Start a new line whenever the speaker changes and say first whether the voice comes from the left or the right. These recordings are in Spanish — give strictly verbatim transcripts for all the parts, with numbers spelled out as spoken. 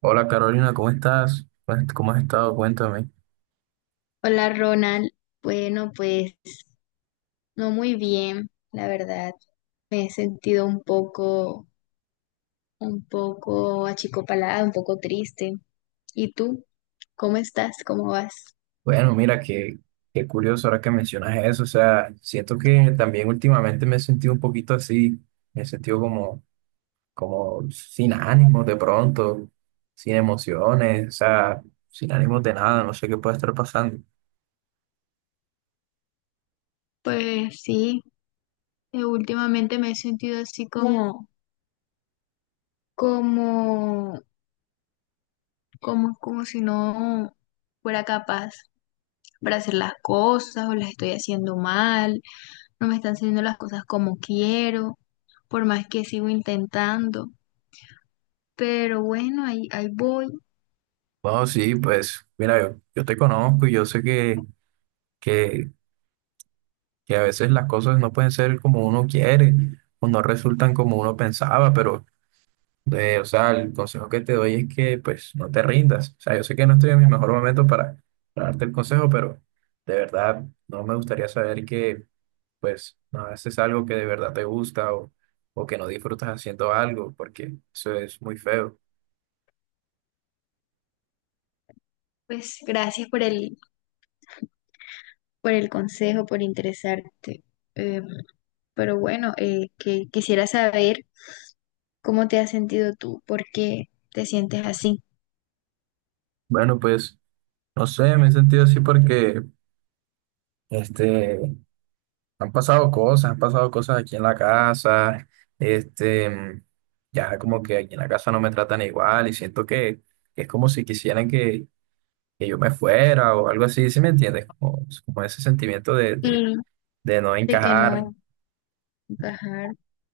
right: Hola Carolina, ¿cómo estás? Pues, ¿cómo has estado? Cuéntame.
left: Hola Ronald, bueno pues no muy bien, la verdad. Me he sentido un poco, un poco achicopalada, un poco triste. ¿Y tú? ¿Cómo estás? ¿Cómo vas?
right: Bueno, mira, qué, qué curioso ahora que mencionas eso. O sea, siento que también últimamente me he sentido un poquito así. Me he sentido como, como sin ánimos de pronto, sin emociones, o sea, sin ánimos de nada. No sé qué puede estar pasando.
left: Pues sí, eh, últimamente me he sentido así como, como, como, como si no fuera capaz para hacer las cosas o las estoy haciendo mal, no me están saliendo las cosas como quiero, por más que sigo intentando. Pero bueno, ahí, ahí voy.
right: Bueno, sí, pues mira, yo, yo te conozco y yo sé que, que, que a veces las cosas no pueden ser como uno quiere o no resultan como uno pensaba, pero... De, o sea, el consejo que te doy es que pues no te rindas. O sea, yo sé que no estoy en mi mejor momento para, para darte el consejo, pero de verdad no me gustaría saber que pues no haces algo que de verdad te gusta o, o que no disfrutas haciendo algo, porque eso es muy feo.
left: Pues gracias por el, por el consejo, por interesarte. Eh, pero bueno, eh, que, quisiera saber cómo te has sentido tú, por qué te sientes así.
right: Bueno, pues no sé, me he sentido así porque este, han pasado cosas, han pasado cosas aquí en la casa, este, ya como que aquí en la casa no me tratan igual y siento que es como si quisieran que que yo me fuera o algo así, ¿sí me entiendes? Como, como ese sentimiento de, de,
left: Y
right: de no
left: de que
right: encajar,
left: no encajar.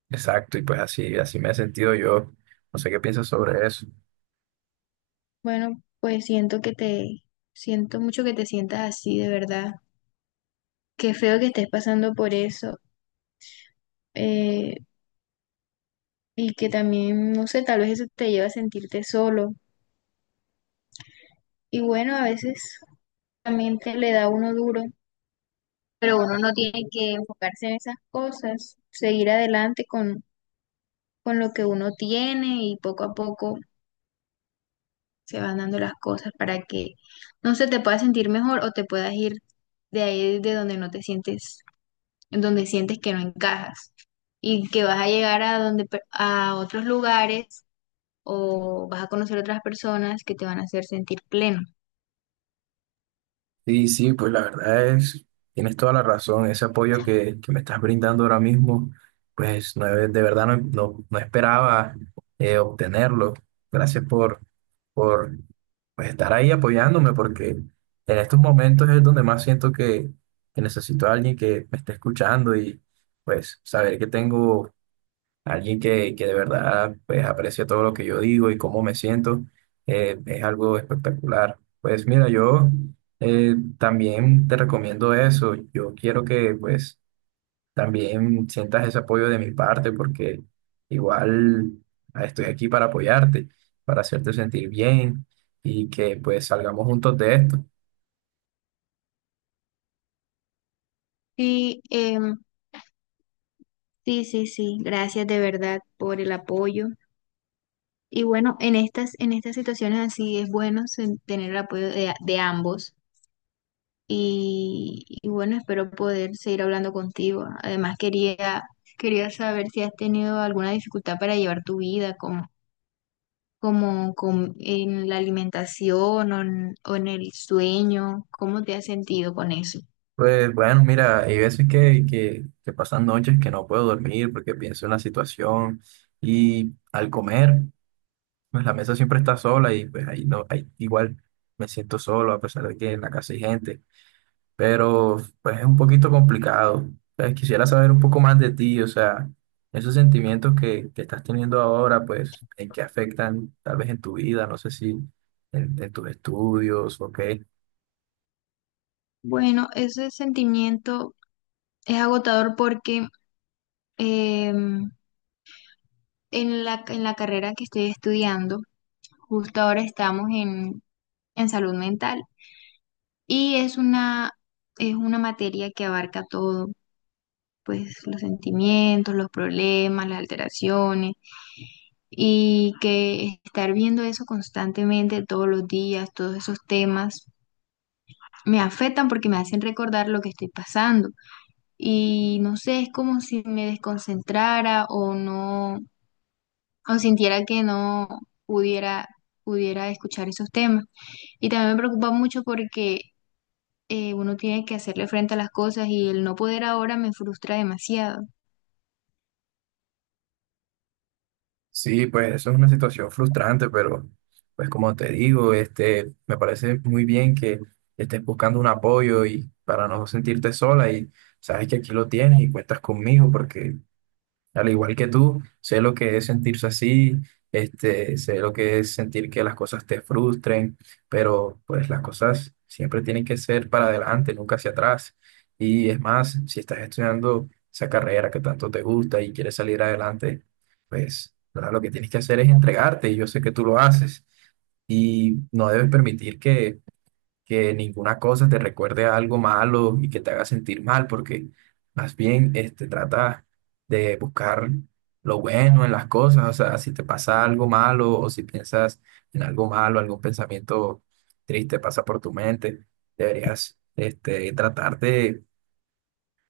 right: exacto, y pues así, así me he sentido yo. No sé qué piensas sobre eso.
left: Bueno, pues siento que te, siento mucho que te sientas así, de verdad. Qué feo que estés pasando por eso. eh, y que también, no sé, tal vez eso te lleva a sentirte solo. Y bueno, a veces también te le da a uno duro, pero uno no tiene que enfocarse en esas cosas, seguir adelante con, con lo que uno tiene y poco a poco se van dando las cosas para que no se te pueda sentir mejor o te puedas ir de ahí de donde no te sientes, en donde sientes que no encajas y que vas a llegar a donde pe- a otros lugares o vas a conocer otras personas que te van a hacer sentir pleno.
right: Sí, sí, pues la verdad es, tienes toda la razón. Ese apoyo que, que me estás brindando ahora mismo, pues no, de verdad no, no- no esperaba eh, obtenerlo. Gracias por, por pues, estar ahí apoyándome, porque en estos momentos es donde más siento que, que necesito a alguien que me esté escuchando y pues saber que tengo alguien que, que de verdad pues aprecia todo lo que yo digo y cómo me siento, eh, es algo espectacular. Pues mira, yo eh, también te recomiendo eso. Yo quiero que pues también sientas ese apoyo de mi parte porque igual ah, estoy aquí para apoyarte, para hacerte sentir bien y que pues salgamos juntos de esto.
left: Sí, em, sí, sí, sí, gracias de verdad por el apoyo. Y bueno, en estas, en estas situaciones así es bueno sen- tener el apoyo de, de ambos. Y, y bueno, espero poder seguir hablando contigo. Además, quería, quería saber si has tenido alguna dificultad para llevar tu vida, como, como, com- en la alimentación o en, o en el sueño. ¿Cómo te has sentido con eso?
right: Pues bueno, mira, hay veces que, que, que pasan noches que no puedo dormir porque pienso en la situación y al comer. Pues la mesa siempre está sola y pues ahí no, ahí igual me siento solo a pesar de que en la casa hay gente, pero pues es un poquito complicado. Pues, quisiera saber un poco más de ti, o sea, esos sentimientos que, que estás teniendo ahora, pues en qué afectan tal vez en tu vida, no sé si en, en tus estudios o qué.
left: Bueno, ese sentimiento es agotador porque em, en la, en la carrera que estoy estudiando, justo ahora estamos en, en salud mental y es una, es una materia que abarca todo, pues los sentimientos, los problemas, las alteraciones, y que estar viendo eso constantemente todos los días, todos esos temas, me afectan porque me hacen recordar lo que estoy pasando y no sé, es como si me desconcentrara o no, o sintiera que no pudiera, pudiera escuchar esos temas. Y también me preocupa mucho porque eh, uno tiene que hacerle frente a las cosas y el no poder ahora me frustra demasiado.
right: Sí, pues eso es una situación frustrante, pero pues como te digo, este, me parece muy bien que estés buscando un apoyo y para no sentirte sola y sabes que aquí lo tienes y cuentas conmigo porque al igual que tú, sé lo que es sentirse así, este, sé lo que es sentir que las cosas te frustren, pero pues las cosas siempre tienen que ser para adelante, nunca hacia atrás. Y es más, si estás estudiando esa carrera que tanto te gusta y quieres salir adelante, pues ¿verdad? Lo que tienes que hacer es entregarte y yo sé que tú lo haces y no debes permitir que que ninguna cosa te recuerde a algo malo y que te haga sentir mal, porque más bien este, trata de buscar lo bueno en las cosas, o sea, si te pasa algo malo o si piensas en algo malo, algún pensamiento triste pasa por tu mente, deberías este, tratar de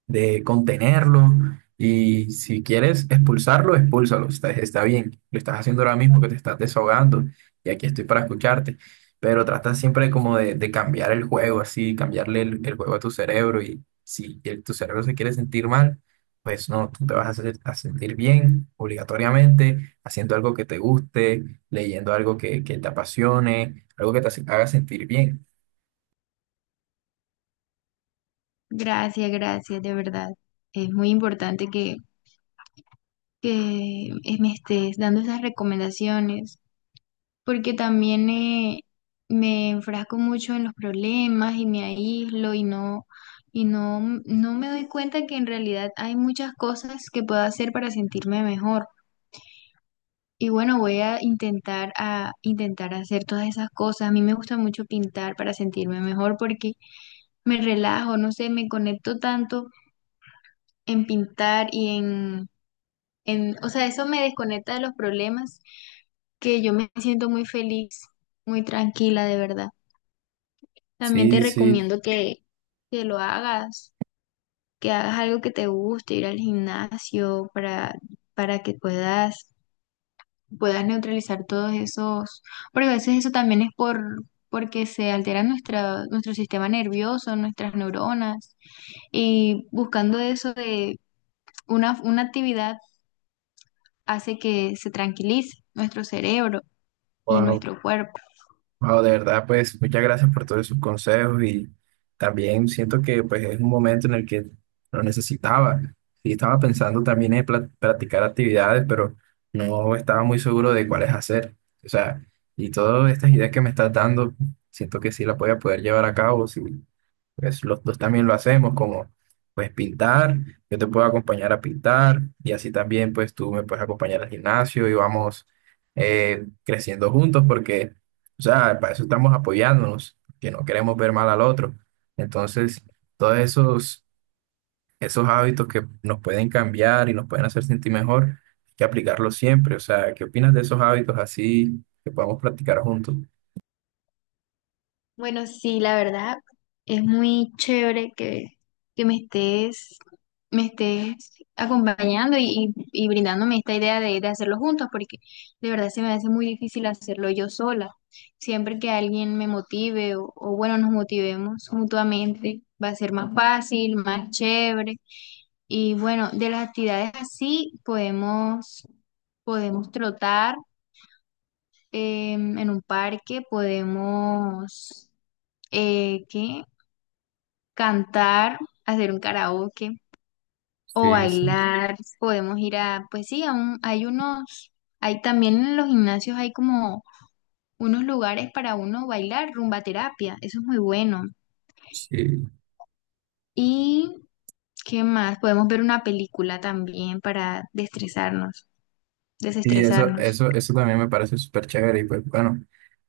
right: de contenerlo y si quieres expulsarlo, expúlsalo, está, está bien, lo estás haciendo ahora mismo que te estás desahogando y aquí estoy para escucharte, pero trata siempre como de, de cambiar el juego, así, cambiarle el, el juego a tu cerebro y si el- tu cerebro se quiere sentir mal, pues no, tú te vas a, hacer- a sentir bien obligatoriamente, haciendo algo que te guste, leyendo algo que, que te apasione, algo que te hace- haga sentir bien.
left: Gracias, gracias, de verdad. Es muy importante que, que eh, me estés dando esas recomendaciones, porque también eh, me enfrasco mucho en los problemas y me aíslo y no, y no, no me doy cuenta que en realidad hay muchas cosas que puedo hacer para sentirme mejor. Y bueno, voy a intentar a intentar hacer todas esas cosas. A mí me gusta mucho pintar para sentirme mejor porque me relajo, no sé, me conecto tanto en pintar y en, en, o sea, eso me desconecta de los problemas que yo me siento muy feliz, muy tranquila, de verdad. También te
right: Sí, sí.
left: recomiendo que, que lo hagas, que hagas algo que te guste, ir al gimnasio para, para que puedas, puedas neutralizar todos esos, porque a veces eso también es por, porque se altera nuestra, nuestro sistema nervioso, nuestras neuronas. Y buscando eso de Una, una actividad hace que se tranquilice nuestro cerebro y
right: Wow.
left: nuestro cuerpo.
right: Wao, de verdad, pues muchas gracias por todos sus consejos y también siento que pues es un momento en el que lo necesitaba. Y estaba pensando también en pla- practicar actividades, pero no estaba muy seguro de cuáles hacer. O sea, y todas estas ideas que me estás dando, siento que sí las voy a poder llevar a cabo. Sí, pues los dos también lo hacemos, como pues pintar, yo te puedo acompañar a pintar y así también pues tú me puedes acompañar al gimnasio y vamos eh, creciendo juntos porque, o sea, para eso estamos apoyándonos, que no queremos ver mal al otro. Entonces, todos esos, esos hábitos que nos pueden cambiar y nos pueden hacer sentir mejor, hay que aplicarlos siempre. O sea, ¿qué opinas de esos hábitos así que podamos practicar juntos?
left: Bueno, sí, la verdad es muy chévere que, que me estés, me estés acompañando y, y- y brindándome esta idea de, de hacerlo juntos, porque de verdad se me hace muy difícil hacerlo yo sola. Siempre que alguien me motive o, o bueno, nos motivemos mutuamente, va a ser más fácil, más chévere. Y bueno, de las actividades así podemos... Podemos trotar, em, en un parque, podemos eh, ¿qué? Cantar, hacer un karaoke o
right: Sí, sí,
left: bailar. Podemos ir a, pues sí, a un- hay unos, hay también en los gimnasios hay como unos lugares para uno bailar, rumba terapia, eso es muy bueno.
right: sí.
left: ¿Y qué más? Podemos ver una película también para destresarnos,
right: Y eso,
left: desestresarnos.
right: eso, eso también me parece súper chévere. Y pues bueno,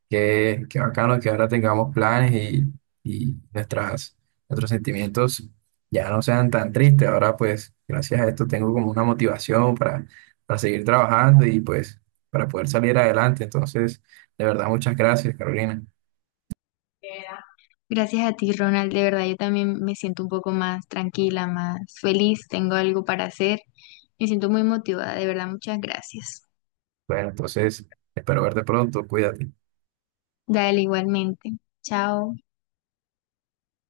right: qué, qué bacano que ahora tengamos planes y, y nuestras, nuestros sentimientos ya no sean tan tristes. Ahora pues gracias a esto tengo como una motivación para, para seguir trabajando y pues para poder salir adelante. Entonces, de verdad, muchas gracias, Carolina.
left: Gracias a ti, Ronald. De verdad, yo también me siento un poco más tranquila, más feliz. Tengo algo para hacer. Me siento muy motivada. De verdad, muchas gracias.
right: Bueno, entonces espero verte pronto. Cuídate.
left: Dale, igualmente. Chao.